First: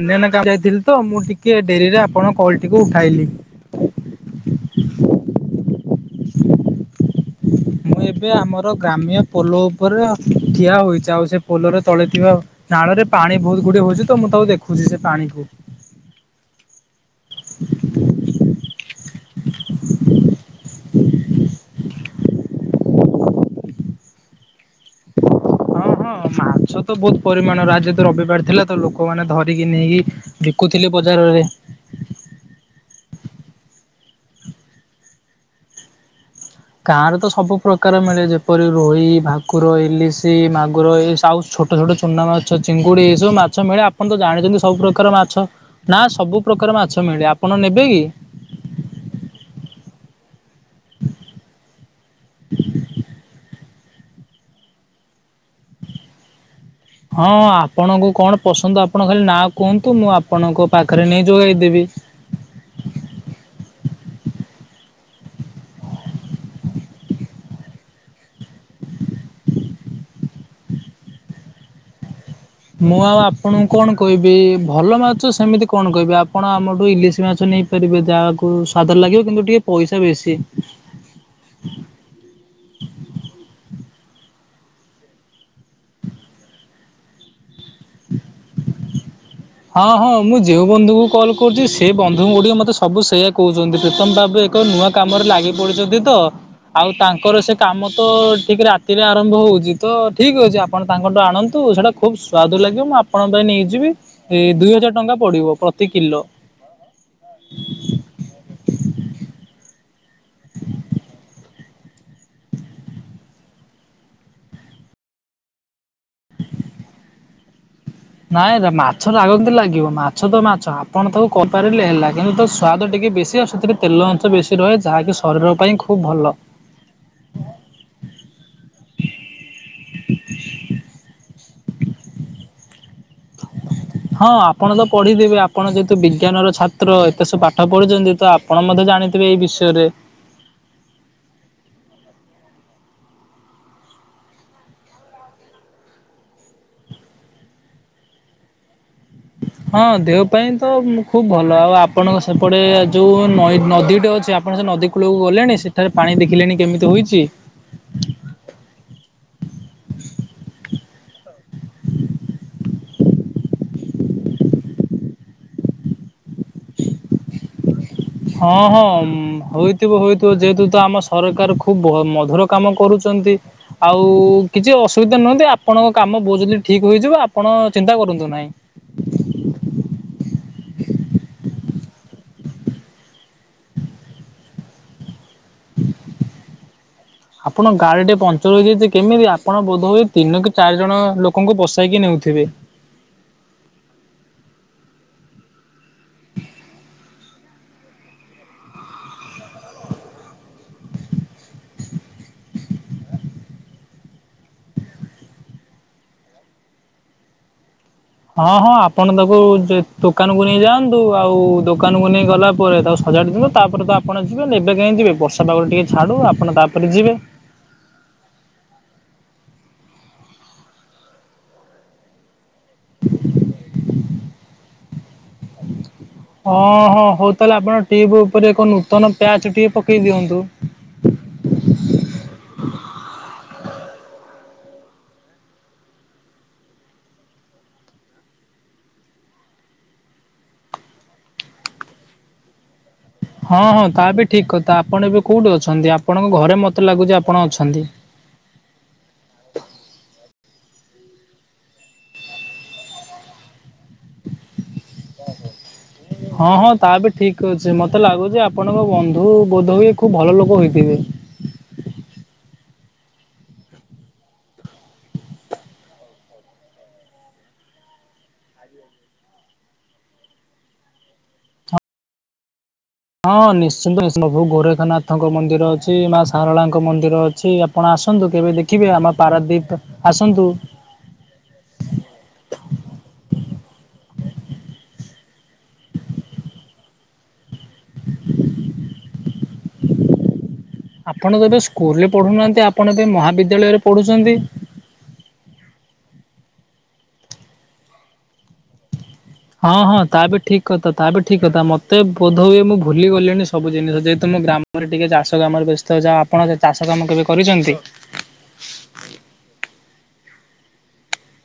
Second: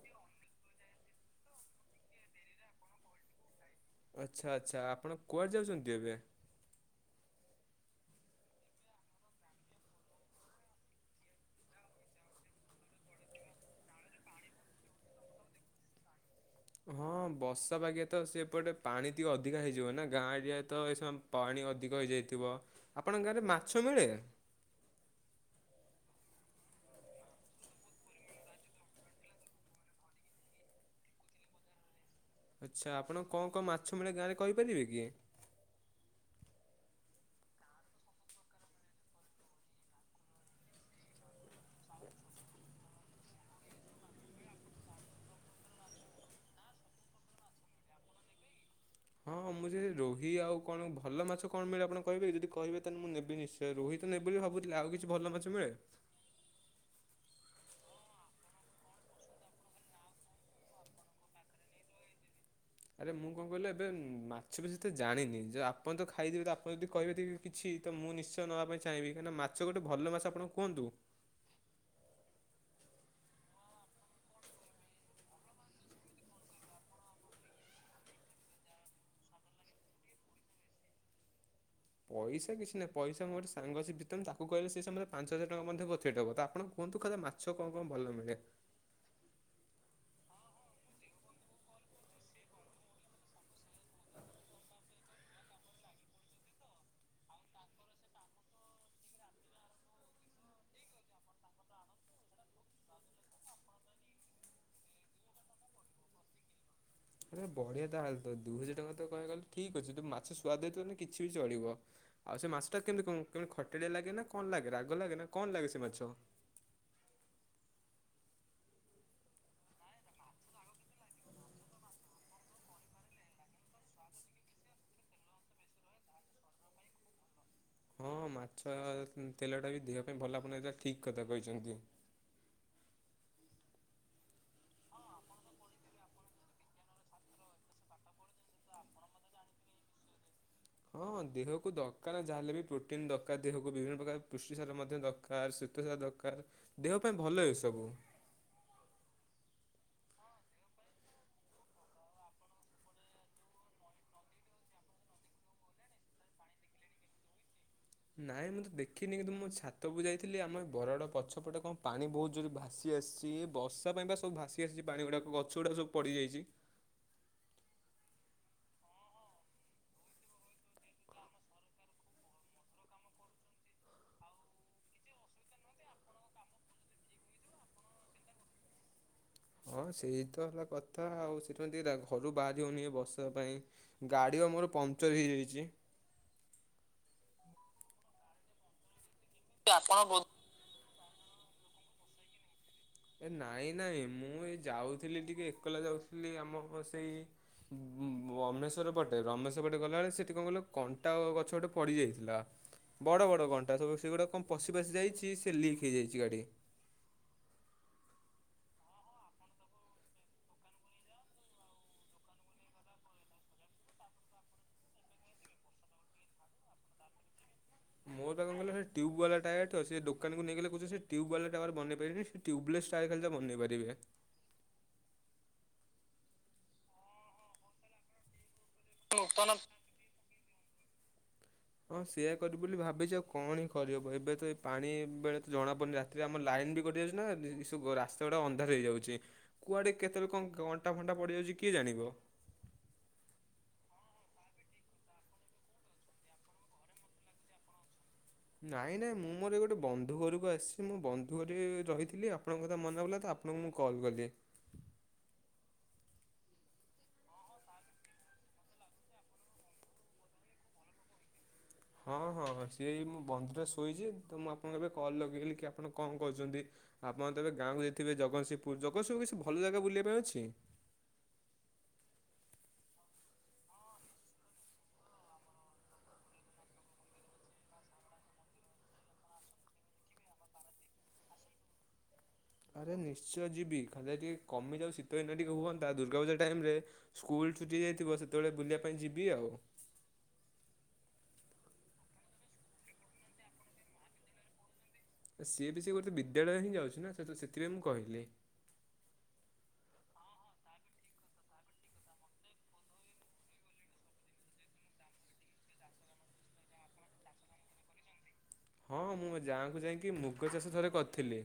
ଅନ୍ୟା କାମ ଯାଇଥିଲି ତ ମୁଁ ଟିକେ ଡ଼େରିରେ ଆପଣ କଲଟିକୁ ଉଠାଇଲି। ଆଚ୍ଛା ଆଚ୍ଛା ଆପଣ କୁଆଡ଼େ ଯାଉଛନ୍ତି ଏବେ? ମୁଁ ଏବେ ଆମର ଗ୍ରାମ୍ୟ ପୋଲ ଉପରେ ଠିଆ ହୋଇଛି ଆଉ ସେ ପୋଲର ତଳେ ଥିବା ନାଳ ରେ ପାଣି ବହୁତ ଗୁଡ଼ିଏ ହଉଛି ତ ମୁଁ ତାକୁ ଦେଖୁଛି ସେ ପାଣିକୁ। ହଁ ବର୍ଷା ପାଗେ ତ ସେପଟେ ପାଣି ଟିକେ ଅଧିକା ହେଇଯିବ ନା ଗାଁ ଏରିଆ ତ ଏ ସମ୍ ପାଣି ଅଧିକ ହେଇଯାଇଥିବ ଆପଣଙ୍କ ଗାଁରେ ମାଛ ମିଳେ? ହଁ ହଁ ମାଛ ତ ବୋହୁତ ପରିମାଣ ଆଜି ତ ରବିବାର ଥିଲା ତ ଲୋକମାନେ ଧରିକି ନେଇକି ବିକୁଥିଲେ ବଜାରରେ। ଆଚ୍ଛା ଆପଣ କଁ କଁ ମାଛ ମିଳେ ଗାଁରେ କହିପାରିବେ କି? ଗାଁ ରେ ତ ସବୁ ପ୍ରକାର ମିଳେ ଯେପରି ରୋହି, ଭାକୁର, ଇଲିଶି, ମାଗୁର ଏ ସାଉ ଛୋ ଛୋଟ ଛୋଟ ଚୁନା ମାଛ ଚିଙ୍ଗୁଡି ଏଇ ସବୁ ମାଛ ମିଳେ ଆପଣ ତ ଜାଣିଛନ୍ତି ସବୁ ପ୍ରକାର ମାଛ। ନା ସବୁ ପ୍ରକାର ମାଛ ମିଳେ ଆପଣ ନେବେ କି? ହଁ ମୁଁ ସେ ରୋହି ଆଉ କଣ ଭଲ ମାଛ କଣ ମିଳେ ଆପଣ କହିବେ ଯଦି କହିବେ ତାହେନେ ମୁଁ ନେବି ନିଶ୍ଚ ଏ ରୁହି ତ ନେବି ବୋଲି ଭାବୁଥିଲି ଆଉ କିଛି ଭଲ ମାଛ ମିଳେ? ହଁ ଆପଣଙ୍କୁ କଣ ପସନ୍ଦ ଆପଣ ଖାଲି ନାଁ କୁହନ୍ତୁ ମୁଁ ଆପଣଙ୍କ ପାଖରେ ନେଇ ଯୋଗାଇଦେବି। ଆରେ ମୁଁ କଣ କହିଲ ଏବେ ମାଛ ବିଷୟ ଏତେ ଜାଣିନି ଯେ ଆପଣ ତ ଖାଇଥିବେ ତ ଆପଣ ଯଦି କହିବେ ତିକେ କିଛି ତ ମୁଁ ନିଶ୍ଚୟ ନବା ପାଇଁ ଚାହିଁବି କାହିଁକି ନା ମାଛ ଗୋଟେ ଭଲ ମାଛ ଆପଣ କୁହନ୍ତୁ। ମୁଁ ଆଉ ଆପଣଙ୍କୁ କଣ କହିବି ଭଲ ମାଛ ସେମିତି କଣ କହିବି ଆପଣ ଆମଠୁ ଇଲିଶି ମାଛ ନେଇ ପାରିବେ ଯାହାକୁ ସ୍ଵାଦ ଲାଗିବ କିନ୍ତୁ ଟିକେ ପଇସା ବେଶୀ। ପଇସା କିଛିନାହିଁ ପଇସା ମୁ ଗୋଟେ ସାଙ୍ଗ ଅଛି ବିତୁନ୍ ତାକୁ କହିଲେ ସେ ସମୟରେ ପାଞ୍ଚ ହଜାର ଟଙ୍କା ମଧ୍ୟ ପଠେଇ ଦବ ତ ଆପଣ କୁହନ୍ତୁ ଖାଲି ମା ଛ କଣ କଣ ଭଲ ମିଳେ? ହଁ ହଁ ମୁଁ ଯେଉଁ ବନ୍ଧୁଙ୍କୁ କଲ୍ କରୁଛି ସେ ବନ୍ଧୁ ଗୁଡ଼ିକ ମତେ ସବୁ ସେଇୟା କହୁଛନ୍ତି ପ୍ରୀତମ୍ ଭାବେ କ ନୂଆ କାମରେ ଲାଗି ପଡ଼ିଚନ୍ତି ତ। ଆଉ ତାଙ୍କର ସେ କାମ ତ ଠିକ୍ ରାତିରେ ଆରମ୍ଭ ହଉଛି ତ ଠିକ୍ ଅଛି ଆପଣ ତାଙ୍କଠୁ ଆଣନ୍ତୁ ସେଟା ଖୁବ ସ୍ଵାଦ ଲାଗିବ ମୁଁ ଆପଣଙ୍କ ପାଇଁ ନେଇଯିବି ଏ ଦୁଇ ହଜାର ଟଙ୍କା ପଡ଼ିବ ପ୍ରତି କିଲୋ। ବଢ଼ିଆ ତାହେଲେ ତ ଦୁଇ ହଜାର ଟଙ୍କା ତ କହିବାକୁ ଗଲେ ଠିକ୍ ଅଛି ତୁ ମାଛ ସ୍ବାଦ ହେଇଥିବ ମାନେ କିଛି ବି ଚଳିବ। ଆଉ ସେ ମାଛଟା କେମିତି କ କେମିତି ଖଟାଳିଆ ଲାଗେ ନା କଣ ଲାଗେ ରାଗ ଲାଗେ ନା କଣ ଲାଗେ ସେ ମାଛ? ନାଇଁ ଦେଖ ମାଛ ରାଗ କେମତି ଲାଗିବ ମାଛ ତ ମାଛ ଆପଣ ତାକୁ କରିପାରିଲେ ହେଲା କିନ୍ତୁ ତା ସୁଆଦ ଟିକେ ବେଶୀ ଆ ସେଥିରେ ତେଲ ଅଂଶ ବେଶୀ ରହେ ଯାହାକି ଶରୀର ପାଇଁ ଖୁବ୍ ଭଲ। ହଁ ମାଛ ତେଲଟା ବି ଦିହ ପାଇଁ ଭଲ ଆପଣ ଏଇଟା ଠିକ୍ କଥା କହିଛନ୍ତି। ହଁ ଆପଣ ତ ପଢ଼ିଥିବେ ଆପଣ ଯେହେତୁ ବିଜ୍ଞାନର ଛାତ୍ର ଏତେ ସବୁ ପାଠ ପଢ଼ିଛନ୍ତି ତ ଆ ଆପଣ ମଧ୍ୟ ଜାଣିଥିବେ ଏଇ ବିଷୟରେ। ହଁ ଦେହକୁ ଦରକାର ଯାହେଲେ ବି ପ୍ରୋଟିନ ଦରକାର ଦେହକୁ ବିଭିନ୍ନ ପ୍ରକାର ପୁଷ୍ଟି ସାର ମଧ୍ୟ ଦର କାର ଶ୍ୱେତସାର ଦକାର ଦେହ ପାଇଁ ଭଲ ଏ ସବୁ। ହଁ ଦେହ ପାଇଁ ତ ଖୁବ୍ ଭଲ ଆଉ ଆପଣଙ୍କ ସେପଟେ ଯୋଉ ନଈ ନଦୀଟେ ଅଛି ଆ ଆପଣ ସେ ନଦୀ କୂଳକୁ ଗଲେଣି ସେଠାରେ ପାଣି ଦେଖିଲେଣି କେମିତି ହୋଇଛି‌? ନାଇଁ ମୁଁ ତ ଦେଖିନି କିନ୍ତୁ ମୋ ଛାତକୁ ଯାଇଥିଲି ଆମ ଏ ବରଗଡ଼ ପଛପଟେ କଣ ପାଣି ବହୁତ ଜୋରେ ଭା ସିଏ ସିଏ ବର୍ଷା ପାଇଁ ବା ସବୁ ଭାସି ଆସିଛି ପାଣି ଗୁଡ଼ାକ ଗଛ ଗୁଡ଼ାକ ସବୁ ପଡ଼ିଯାଇଛି। ହଁ ହଁ ଉମ୍ ହୋଇଥିବ ହୋଇଥିବ ଯେହେତୁ ତ ଆମ ସରକାର ଖୁବ ଭ ମଧୁର କାମ କରୁଚନ୍ତି। ଆଉ କିଛି ଅସୁବିଧା ନୁହନ୍ତି ଆପଣଙ୍କ କାମ ବହୁତ ଜଲଦି ଠିକ୍ ହେଇଯିବ ଆପଣ ଚିନ୍ତା କରନ୍ତୁ ନାହିଁ। ହଁ ସେଇ ତ ହେଲା କଥା ଆଉ ସେଥିପାଇଁ ଟିକେ ରା ଘରୁ ବାହାରି ହଉନି ଏଇ ବର୍ଷା ପାଇଁ। ଗାଡ଼ି ବା ମୋର ପଙ୍ଚର୍ ହେଇଯାଇଚି। ଆପଣଙ୍କ ଗାଡ଼ି ଟିଏ ପଙ୍କ୍ଚର ହେଇଯାଇଛି କେମିତି ଆପଣ ବୋଧ ହୁଏ ତିନି କି ଚାରି ଜଣ ଲୋକଙ୍କୁ ବସେଇକି ନେଉଥିବେ। ଏ ନାଇଁ ନାଇଁ ମୁଁ ଏ ଯାଉଥିଲି ଟିକେ ଏକଲା ଯାଉଥିଲି ଆମ ସେଇ ବମେଶ୍ଵର ପଟେ ବମେଶ୍ଵ ପଟେ ଗଲାବେଳେ ସେଠି କଣ କହିଲ କଣ୍ଟା ଗଛ ଗୋଟେ ପଡିଯାଇଥିଲା। ବଡ଼ ବଡ଼ କଣ୍ଟା ସବୁ ସେଗୁଡ଼ା କଣ ପଶି ପାଶି ଯାଇଚି ସେ ଲିକ୍ ହେଇଯାଇଚି ଗାଡ଼ି। ହଁ ହଁ ଆପଣ ତାକୁ ଦୋକାନକୁ ନେଇ ଯାଆନ୍ତୁ। ଆଉ ଦୋକାନକୁ ନେଇ ଗଲା ପରେ ତାକୁ ସଜାଡ଼ିଥିବ ତାପରେ ତ ଆପଣ ଯିବେ ଏବେ କାଇଁ ଯିବେ ବର୍ଷା ପାଗ ଟିକେ ଛାଡ଼ୁ ଆପଣ ତାପରେ ଯିବେ। ମୋର ବା କଣ କହିଲ ସେ ଟ୍ୟୁବ୍ ବାଲା ଟାୟାର ତ ସେ ଦୋକାନକୁ ନେଇଗଲେ କହୁଛନ୍ତି ସେ ଟ୍ୟୁବ୍ ବାଲା ଟାୟାର ବନେଇ ପାରିବେନି। ସେ ଟ୍ୟୁବଲେସ୍ ଟାୟାର ଖାଲି ଯାହା ବନେଇ ପାରିବେ। ହଁ ହଁ ହଉ ତାହେଲେ ଆପଣ ଟ୍ୟୁବ୍ ଉପରେ ଏକ ନୂତନ ପ୍ୟାଚ୍ ଟିଏ ପକେଇ ଦିଅନ୍ତୁ। ହଁ ସେଇଆ କରିବି ବୋଲି ଭାବିଚି। ଆଉ କଣ ହିଁ କରିହବ। ଏବେ ତ ଏଇ ପାଣି ବେଳେ ତ ଜଣା ପଡୁନି। ରା ତିରେ ଆମର ଲାଇନ ବି କଟି ଯାଉଚି ନା ସବୁ ରାସ୍ତା ଗୁଡା ଅନ୍ଧାର ହେଇଯାଉଚି। କୁଆଡେ କେତେବେଳେ କଣ କଣ୍ଟା ଫଣ୍ଟା ପଡିଯାଉଚି କିଏ ଜାଣିବ। ହଁ ହଁ ତା ବି ଠିକ୍ କଥା। ଆପଣ ଏବେ କୋଉଠି ଅଛନ୍ତି? ଆପଣଙ୍କ ଘରେ ମତେ ଲାଗୁଚି ଆପଣ ଅଛନ୍ତି। ନାଇଁ ନାଇଁ ମୁଁ ମୋର ଏଇ ଗୋଟେ ବନ୍ଧୁ ଘରକୁ ଆସିଚି। ମୁଁ ବନ୍ଧୁ ଘରେ ରହିଥିଲି। ଆପଣଙ୍କ କଥା ମନେପଡିଲା ତ ଆପ ଆପଣଙ୍କୁ ମୁଁ କଲ୍ କଲି। ହଁ ହଁ ତା ବି ଠିକ୍ ଅଛି। ମତେ ଲାଗୁଚି ଆପଣଙ୍କ ବନ୍ଧୁ ବୋଧହୁଏ ଖୁବ୍ ଭଲ ଲୋକ ହୋଇଥିବେ। ହଁ ହଁଁ ସିଏ ମୁଁ ବନ୍ଧଟା ଶୋଇଛି ତ ମୁଁ ଆପଣଙ୍କୁ ଏବେ କଲ୍ ଲଗେଇଲି କି ଆପଣ କଣ କହୁଛନ୍ତି? ଆପଣ ତ ଏବେ ଗାଁକୁ ଯାଇଥିବେ ଜଗତସିଂହପୁର। ଜଗତସିଂହପୁର ରେ କିଛି ଭଲ ଜାଗା ବୁଲିବା ପାଇଁ ଅଛି? ହଁ ନିଶ୍ଚିନ୍ତ ନିଶ୍ଚନ୍ତ। ପ୍ରଭୁ ଗୋରେଖନାଥଙ୍କ ମନ୍ଦିର ଅଛି। ମା ସାରଳାଙ୍କ ମନ୍ଦିର ଅଛି। ଆପଣ ଆସନ୍ତୁ କେବେ ଦେଖିବେ, ଆମ ପାରାଦ୍ଵୀପ ଆସନ୍ତୁ। ଆରେ ନିଶ୍ଚୟ ଯିବି। ଖାଲି ଟିକେ କମି ଯାଉ ଶୀତ ଦିନ ଟିକେ ହୁଅନ୍ତା ଦୁର୍ଗାପୂଜା ଟାଇମ୍ ରେ ସ୍କୁଲ୍ ଛୁଟି ହେଇ ଯାଇଥିବ, ସେତେବେଳେ ବୁଲିବା ପାଇଁ ଯିବି ଆଉ। ଆପଣ ତ ଏବେ ସ୍କୁଲ ରେ ପଢ଼ୁନାହାଁନ୍ତି, ଆପଣ ଏବେ ମହାବିଦ୍ୟାଳୟରେ ପଢ଼ୁଛନ୍ତି। ସିଏ ବି ସି ଗୋଟେ ବିଦ୍ୟାଳୟ ହିଁ ଯାଉଚି ନା ସେ ସେଥିପାଇଁ ମୁଁ କହିଲି। ହଁ ହଁ। ତା ବି ଠିକ୍ କଥା ତା ବି ଠିକ୍ କଥା। ମତେ ବୋଧ ହୁଏ ମୁଁ ଭୁଲି ଗଲିଣି ସବୁ ଜିନିଷ। ଯେହେତୁ ମୁଁ ଗ୍ରାମ ଗ୍ରାମରେ ଟିକେ ଚାଷ କାମରେ ବ୍ୟସ୍ତ ଅଛି। ଆଉ ଆପଣ ସେ ଚାଷ କାମ କେବେ କରିଛନ୍ତି? ହଁ ମୁଁ ଗାଁ କୁ ଯାଇକି ମୁଗ ଚାଷ ଥରେ କରିଥିଲି।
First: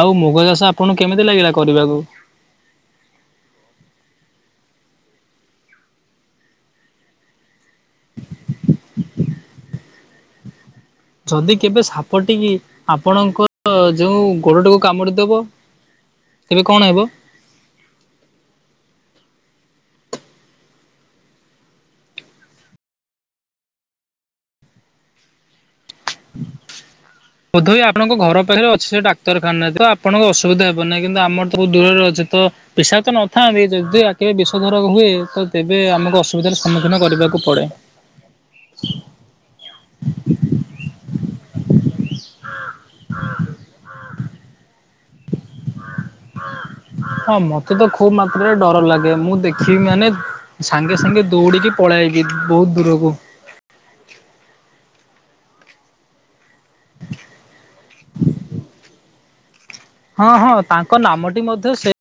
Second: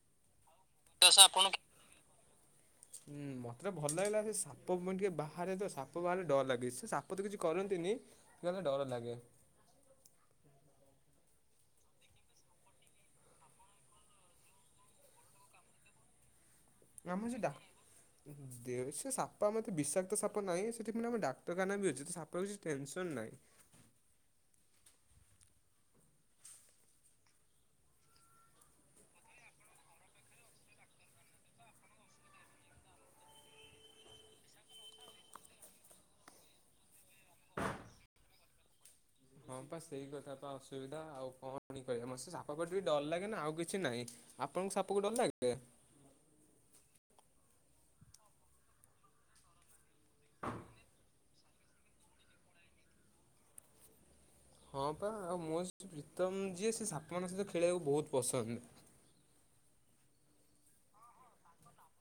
ଆଉ ମୁଗ ଚାଷ ଆପଣଙ୍କୁ ଚାଷ କେମିତି ଆପଣ ଲାଗିଲା କରିବାକୁ‌? ହୁଁ ମତେ ଭଲ ଲାଗିଲା। ସେ ସାପ ପୁଣି ଟିକେ ବାହାରେ ତ ସାପ ବାହାରିଲେ ଡର ଲାଗେ। ସେ ସା ପ ତ କିଛି କରନ୍ତିନି, କିନ୍ତୁ ମତେ ଡର ଲାଗେ। ଯଦି କେବେ ସାପ ଟି ଆପଣଙ୍କ ଯୋଉ ଗୋଡଟିକୁ କାମୁଡିଦବ? ତେବେ କଣ ହେ [unintelligible] ଦେ ସେ ସାପ ଆମେ ଏତେ ବିଷାକ୍ତ ସାପ ନାହିଁ, ସେଠି ମାନେ ଆମ ଡାକ୍ତରଖାନା ବି ଅଛି। ଯଦି ସା ତ କିଛି ଟେନସନ୍ ନାଇଁ। ବୋଧହୁଏ ଆପଣଙ୍କ ଘର ପାଖରେ ଅଛି ସେ ଡାକ୍ତରଖାନା, ତ ଆପଣଙ୍କ ଅସୁବିଧା ହେବ ନାହିଁ। କିନ୍ତୁ ଆମର ତ ଦୂରରେ ଅଛ। ତ ବିଷାକ୍ତ ନଥାନ୍ତି ଯଦି ଆ କେବେ ବିଷୋଧର ହୁଏ ତ ତେବେ ଆମକୁ ଅସୁବିଧାର ସମ୍ମୁଖୀନ କରିବାକୁ ପଡ଼େ। ହଁ ପା ସେଇ କଥା ପା ଅସୁବିଧା। ଆଉ କଣ କରି ପାରିବା। ମତେ ସେ ସା ପ ଟିକେ ଡର ଲାଗେ ନା ଆଉ କିଛି ନାହିଁ। ଆପଣଙ୍କୁ ସାପକୁ ଡର ଲାଗେ? ହଁ ମତେ ତ ଖୁବ୍ ମାତ୍ରାରେ ଡର ଲାଗେ। ମୁଁ ଦେଖିବି ମାନେ ସାଙ୍ଗେ ସାଙ୍ଗେ ଦୌଡିକି ପଳାଇବି ବହୁତ୍ ଦୂରକୁ। ହଁ ପା ଆଉ ମୋ ସେ ପ୍ରୀତମ ଯିଏ ସେ ସାପମାନଙ୍କ ସହିତ ଖେଳିବାକୁ ବହୁତ୍ ପସନ୍ଦ। ହଁ ହଁ ତାଙ୍କ ନାମଟି ମଧ୍ୟ ସେ।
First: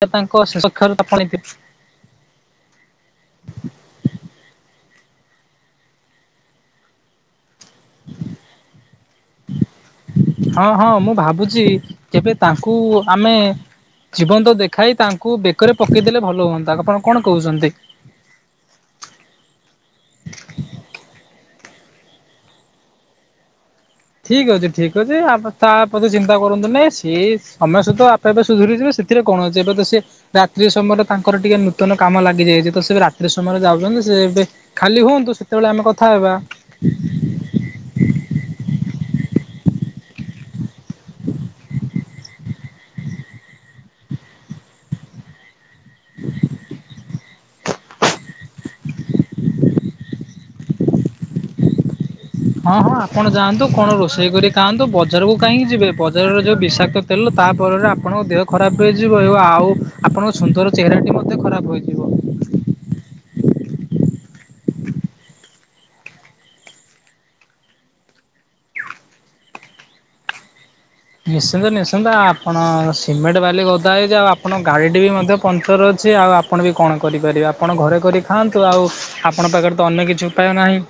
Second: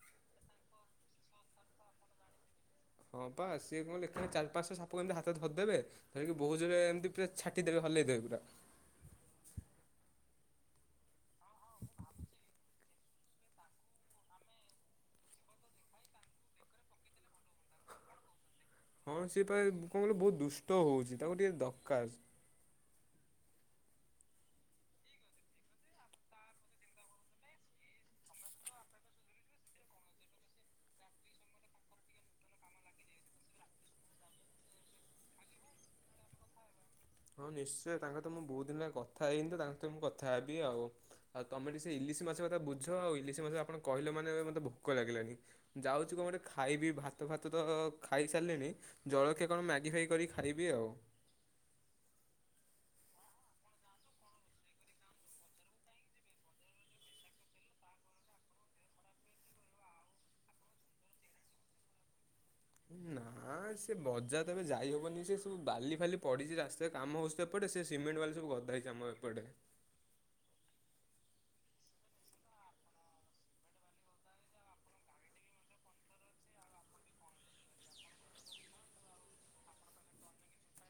[unintelligible] ହଁ ପା ସିଏ କଣ ଲେଖେ ଚାରି ପାଞ୍ଚ ଟା ସାପ କୁ ଏମିତି ହାତରେ ଧରିଦେବେ ଧରିକି ବହୁତ୍ ଜୋରେ ଏମିତି ପୁରା ଛାଟିଦେବେ ହଲେଇ ଦେବେ ପୁରା। ହଁ ହଁ ମୁଁ ଭାବୁଚି କେବେ ତାଙ୍କୁ ଆମେ ଜୀବନ୍ତ ଦେଖାଇ ତାଙ୍କୁ ବେକରେ ପକେଇଦେଲେ ଭଲ ହୁଅନ୍ତା ଆପଣ କଣ କହୁଛନ୍ତି? ହଁ ସେ ପା ଏ କଁ ଲ ବହୁତ ଦୁଷ୍ଟ ହଉଚି ତାକୁ ଟିକେ ଦକାର। ଠିକ୍ ଅଛି ଠିକ୍ ଅଛି ଆପ୍ ତାପଛେ ଚିନ୍ତା କରନ୍ତୁ ନେଇ ସିଏ ସମୟ ସ ତ ଆପେ ଆପେ ସୁଧୁରିଯିବେ ସେଥିରେ କଣ ଅଛି ଏବେ ତ ସେ ରାତ୍ରି ସମୟରେ ତାଙ୍କର ଟିକେ ନୂତନ କାମ ଲାଗି ଯାଇଚି ତ ସେ ଏବେ ରାତ୍ରି ସମୟରେ ଯାଉଚନ୍ତି ସେ ଏବେ ଖାଲି ହୁଅନ୍ତୁ ସେତୋଳେ ଆମେ କଥା ହେବା। ହୋଉ ନିଶ୍ଚୟ ତାଙ୍କ ତ ମୁଁ ବହୁତ ଦିନ ହେଲା କଥା ହେଇିନି ତ ତାଙ୍କ ସହିତ ମୁଁ କଥା ହେବି ଆଉ। ଆଉ ତମେ ଟି ସେ ଇଲିଶି ମାଛ କଥା ବୁଝ ଆଉ ଇଲିଶି ମାଛ ଆପଣ କହିଲେ ମାନେ ମତେ ଭୋକ ଲାଗିଲାଣି। ଯାଉଛୁ କଁ ଗୋଟେ ଖାଇବି ଭା ତ ଭାତ ତ ଖାଇସାରିଲିଣି ଜଳଖିଆ କଣ ମ୍ୟାଗି ଫ୍ୟାଗି କରିକି ଖାଇବି ଆଉ। ହଁ ହଁ ଆପଣ ଯାଆନ୍ତୁ କଣ ରୋଷେଇ କରି ଖାଆନ୍ତୁ। ବଜାରୁକୁ କାହିଁକି ଯିବେ ବ ଜାରରେ ଯଉ ବିଷାକ୍ତ ତେଲ ତା ଫଳରେ ଆପଣଙ୍କ ଦେହ ଖରାପ ହେଇଯିବ ଏବ ଆଉ ଆପଣ ସୁନ୍ଦର ଚେହେରାଟି ମଧ୍ୟ ଖରାପ ହୋଇଇଯିବ। ନାଁ ସେ ବଜାର ତ ଏବେ ଯାଇ ହବନି ସେ ସବୁ ବାଲି ଫାଲି ପଡ଼ିଚି ରାସ୍ତାରେ କାମ ହଉ ତ ଏପଟେ ସେ ସିମେଣ୍ଟ୍ ବାଲି ସବୁ ଗଦା ହେଇଚି ଆମ ଏପଟେ। ନିଶ୍ଚିନ୍ତ ନିଶ୍ଚିନ୍ତ ଆପଣ ସିମେଟ୍ ବାଲି ଗଦା ହେଇଯାଉ ଆପଣ ଗାଡ଼ିଟି ବି ମଧ୍ୟ ପଙ୍କଚର୍ ଅଛି ଆଉ ଆ ଆପଣବି କଣ କରିପାରିବେ ଆପଣ ଘରେ କରି ଖାଆନ୍ତୁ ଆଉ ଆପଣ ପାଖରେତ ଅନ୍ୟ କିଛି ଉପାୟ ନାହିଁ।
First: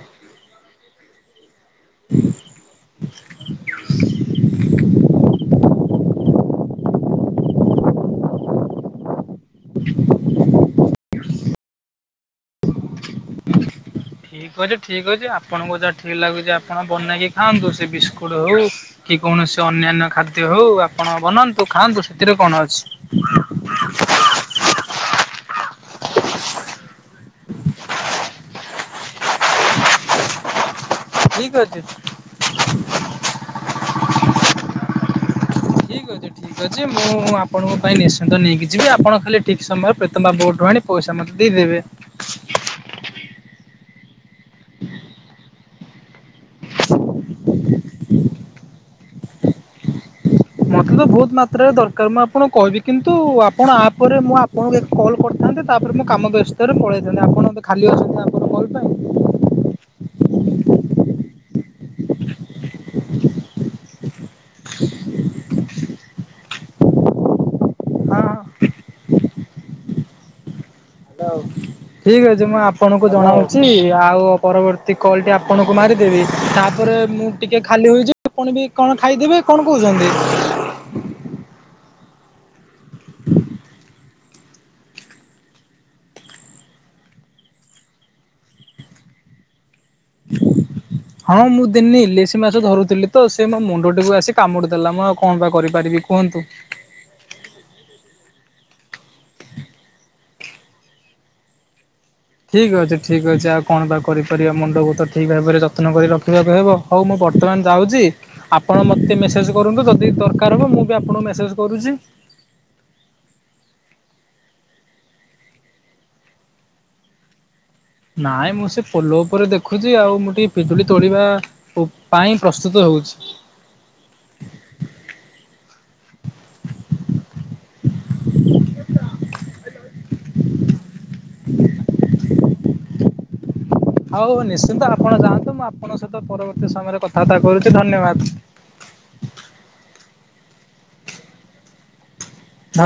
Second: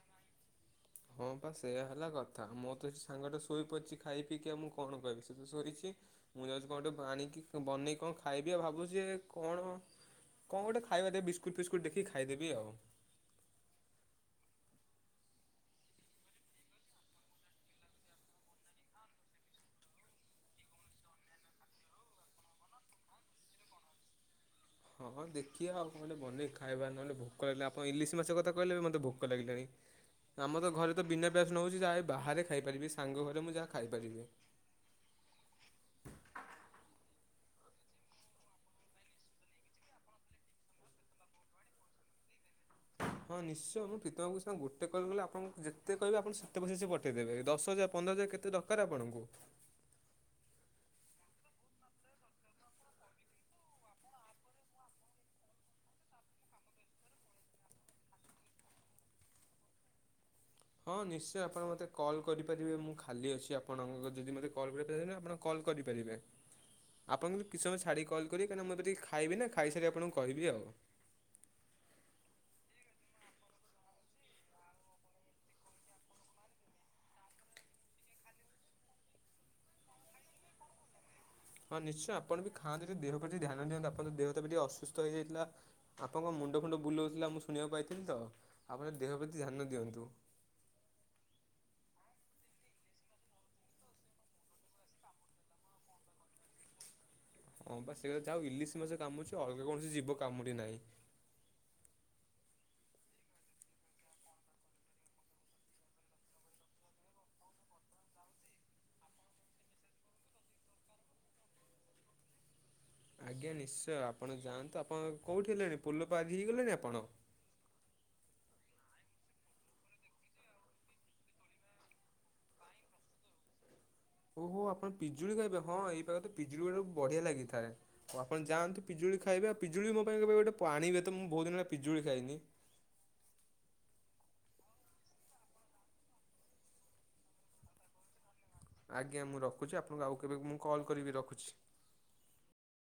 ହଁ ପା ସେୟା ହେଲା କଥା ମୁଁ ତ ସେ ସାଙ୍ଗଟା ଶୋଇପାରଚି ଖାଇ ପିଇକି ଆଉ ମୁଁ କଣ କରିବି ସେ ତ ଶୋଇଚି। ମୁଁ ଯାଉଚି କଣ୍ଟେ ଭାଣିକି କ୍ ବନେଇ କଁ ଖାଇବି ଆଉ ଭାବୁଚି ଏ କଣ କଁ ଗୋଟେ ଖାଇବା ଦେ ବିସ୍କୁଟ୍ ଫିସ୍କୁଟ୍ ଦେଖି ଖାଇଦେବି ଆଉ। ଠିକ୍ ଅଛି ଠିକ୍ ଅଛି ଆପଣଙ୍କୁ ଯାହା ଠିକ୍ ଲାଗୁଚି ଆପଣ ବନାଇକି ଖାଆନ୍ତୁ ସେ ବିସ୍କୁଟ୍ ହଉ କି କୌଣସି ଅନ୍ୟାନ୍ୟ ଖାଦ୍ୟ ହଉ ଆପଣ ବନାନ୍ତୁ ଖାଆନ୍ତୁ ସେଥିରେ କଣ ଅଛି? ହଁ ହଁ ଦେଖିଆ ଆଉ କଁ ଓଟେ ବନେଇ ଖାଇବା ନହେଲେ ଭୋକ ଲାଗିଲା ଆପ ଇଲିସି ମାଛ କଥା କହିଲେ ଏବେ ମତେ ଭୋକ ଲାଗିଲାଣି ଆମ ତ ଘରେ ତ ବିନା ପିଆଜ ଠିକ୍ ରସୁଣ ଅଛି ହଉଚି ଯାହା ଏଇ ବାହାରେ ଖାଇପାରିବି ସାଙ୍ଗ ଘରେ ମୁଁ ଯାହା ଖାଇପାରିବି। ଠିକ୍ ଅଛି ଠିକ୍ ଅଛି ମୁଁ ଆପଣଙ୍କ ପାଇଁ ନିଶ୍ଚିନ୍ତ ନେଇକି ଯିବି ଆପଣ ଖାଲି ଠିକ୍ ସମୟରେ ପ୍ରତମ୍ ବାବୁଙ୍କଠୁ ଆଣି ପଇସା ମତେ ଦେଇଦେବେ। ହଁ ନିଶ୍ଚୟ ମୁଁ ପ୍ରିତମ୍ ବାବୁଙ୍କ ସାଁ ଗୋଟେ କଲ୍ କଲେ ଆପଣଙ୍କୁ ଯେତେ କହିବେ ଆପଣ ତାକୁ ଯେ ସେ ପଠେଇଦେବେ ଦଶ ହଜାର ପନ୍ଦର ହଜାର କେତେ ଦକାର ଆପଣଙ୍କୁ? ମତେ ତ ବହୁତ ମାତ୍ରାରେ ଦରକାର ମୁଁ ଆପଣୁ କହିବି କିନ୍ତୁ ଆପଣ ଆ ପରେ ମୁଁ ଆ ପଣକୁ ଏ କଲ୍ କରିଥାନ୍ତେ ତାପରେ ମୁଁ କାମ ବ୍ୟସ୍ତରେ ପଳେଇଥାନ୍ତି ଆପଣ ଏବେ ଖାଲି ଅଛନ୍ତି ଆପଣ କଲ୍ ପାଇଁ। ହଁ ନିଶ୍ଚୟ ଆପଣ ମତେ କଲ୍ କରିପାରିବେ ମୁଁ ଖାଲି ଅଛି ଆପଣଙ୍କ ଯଦି ମେତେ କଲ୍ କରିତେ ହେନେ ଆପଣ କଲ୍ କରିପାରିବେ। ଆପଣଙ୍କୁ ମୁଁ କିଛି ସମୟ ଛାଡ଼ିକି ହଁ। କଲ୍ କରି କାହିଁକି ନାଁ ମୁଁ ଏବେ ଟିକେ ଖାଇବି ନା ଖାଇସାରି ଆପଣଙ୍କୁ କହିବି ଆଉ। ହାଲୋ। ଠିକ୍ ଅଛି ମୁଁ ଆପଣଙ୍କୁ ଜଣାଉଚି ଆଉ ପରବର୍ତ୍ତୀ କଲ୍ ଟି ଆପଣଙ୍କୁ ମାରିଦେବି ତା ପରେ ମୁଁ ଟିକେ ଖାଲି ହୋଇଯି ପଣ ବି କଣ ଖାଇଦେବେ କଣ କହୁଚନ୍ତି? ହଁ ନିଶ୍ଚୟ ଆପଣ ବି ଖାଆନ୍ତୁ ଯେ ଦେହ ପ୍ରତି ଧାନ ଦିଅନ୍ତୁ ଆପଣ ତ ଦେହ ତ ଏବେ ଟିକେ ଅସସ୍ଥ ହୋଇଯାଇଥିଲା। ଆପଣଙ୍କ ମୁଣ୍ଡ ଫୁଣ୍ଡ ବୁଲଉଥୁଲା ମୁଁ ଶୁଣିବାକୁ ପାଇଥିଲି ତ ଆପଣ ଦେହ ପ୍ରତି ଧ୍ୟାନ ଦିଅନ୍ତୁ। [inaudible] ହଁ ମୁଁ ଦିନେ ଇଲିଶି ମାଛ ଧରୁଥିଲି ତ ସେ ମୋ ମୁଣ୍ଡଟିକୁ ଆସି କାମୁଡ଼ି ଦେଲା ମୁଁ ଆଉ କଁ ବା କରିପାରିବି? କୁହନ୍ତୁ। ହଁ ପା ସେ ଆଉ ଯା ହଉ ଇଲିଶି ମାଛ କାମୁଡ଼ିଛି ଅଲଗା କୌଣସି ଯିବ କାମୁଡ଼ି ନାହିଁ। ଠିକ୍ ଅଛି ଠିକ୍ ଅଛି ଆଉ କଣ ବା କରିପାରିବା ମୁଣ୍ଡକୁ ତ ଠିକ୍ ଭାବରେ ଯତ୍ନ କରି ରଖିବାକୁ ହେବ। ହଉ ମୁଁ ବର୍ତ୍ତମାନ ଯାଉଚି ଆପଣ ମତେ ମେସେଜ୍ କରନ୍ତୁ ଯଦି ଦରକାର ହବ ମୁଁ ବି ଆପଣଙ୍କୁ ମେସେଜ୍ କରୁଚି। ଆଜ୍ଞା ନିଶ୍ଚୟ ଆପଣ ଯାଆନ୍ତୁ ଆପଣ କୋଉଠି ହେଲେଣି ପୋଲ ପାରି ହେଇଗଲେଣି ଆପଣ? ନାଇଁ ମୁଁ ସେ ପୋଲ ଉପରେ ଦେଖୁଛି ଆଉ ମୁଁ ଟିକେ ପିଯୁଳି ତୋଳିବା ଓ ପାଇଁ ପ୍ରସ୍ତୁତ ହଉଛି। ହୋ ହୋ ଆପଣ ପିଜୁଳି ଖାଇବେ ହଁ ଏଇ ପାଗ ରେ ତ ପିଜୁଳି ଗୁଡାକ ବଢିଆ ଲାଗିଥାଏ। ଆପଣ ଯାଆନ୍ତି ପିଜୁଳି ଖାଇବେ ଆଉ ପିଜୁଳି ମୋ ପାଇଁ କେବେ ଗୋଟେ ପାଣି ବେତ ମୁଁ ବହୁତ ଦିନ ହେଲା ପିଜୁଳି ଖାଇନି। ହଉ ନିଶ୍ଚିନ୍ତ ଆପଣ ଯାଆନ୍ତୁ ମୁଁ ଆପଣଙ୍କ ସହିତ ପରବର୍ତ୍ତୀ ସମୟରେ କଥାବାର୍ତା କରୁଚି ଧନ୍ୟବାଦ। ଆଜ୍ଞା ମୁଁ ରଖୁଛି ଆପଣଙ୍କୁ ଆଉ କେବେ ମୁଁ କଲ୍ କରିବି ରଖୁଛି।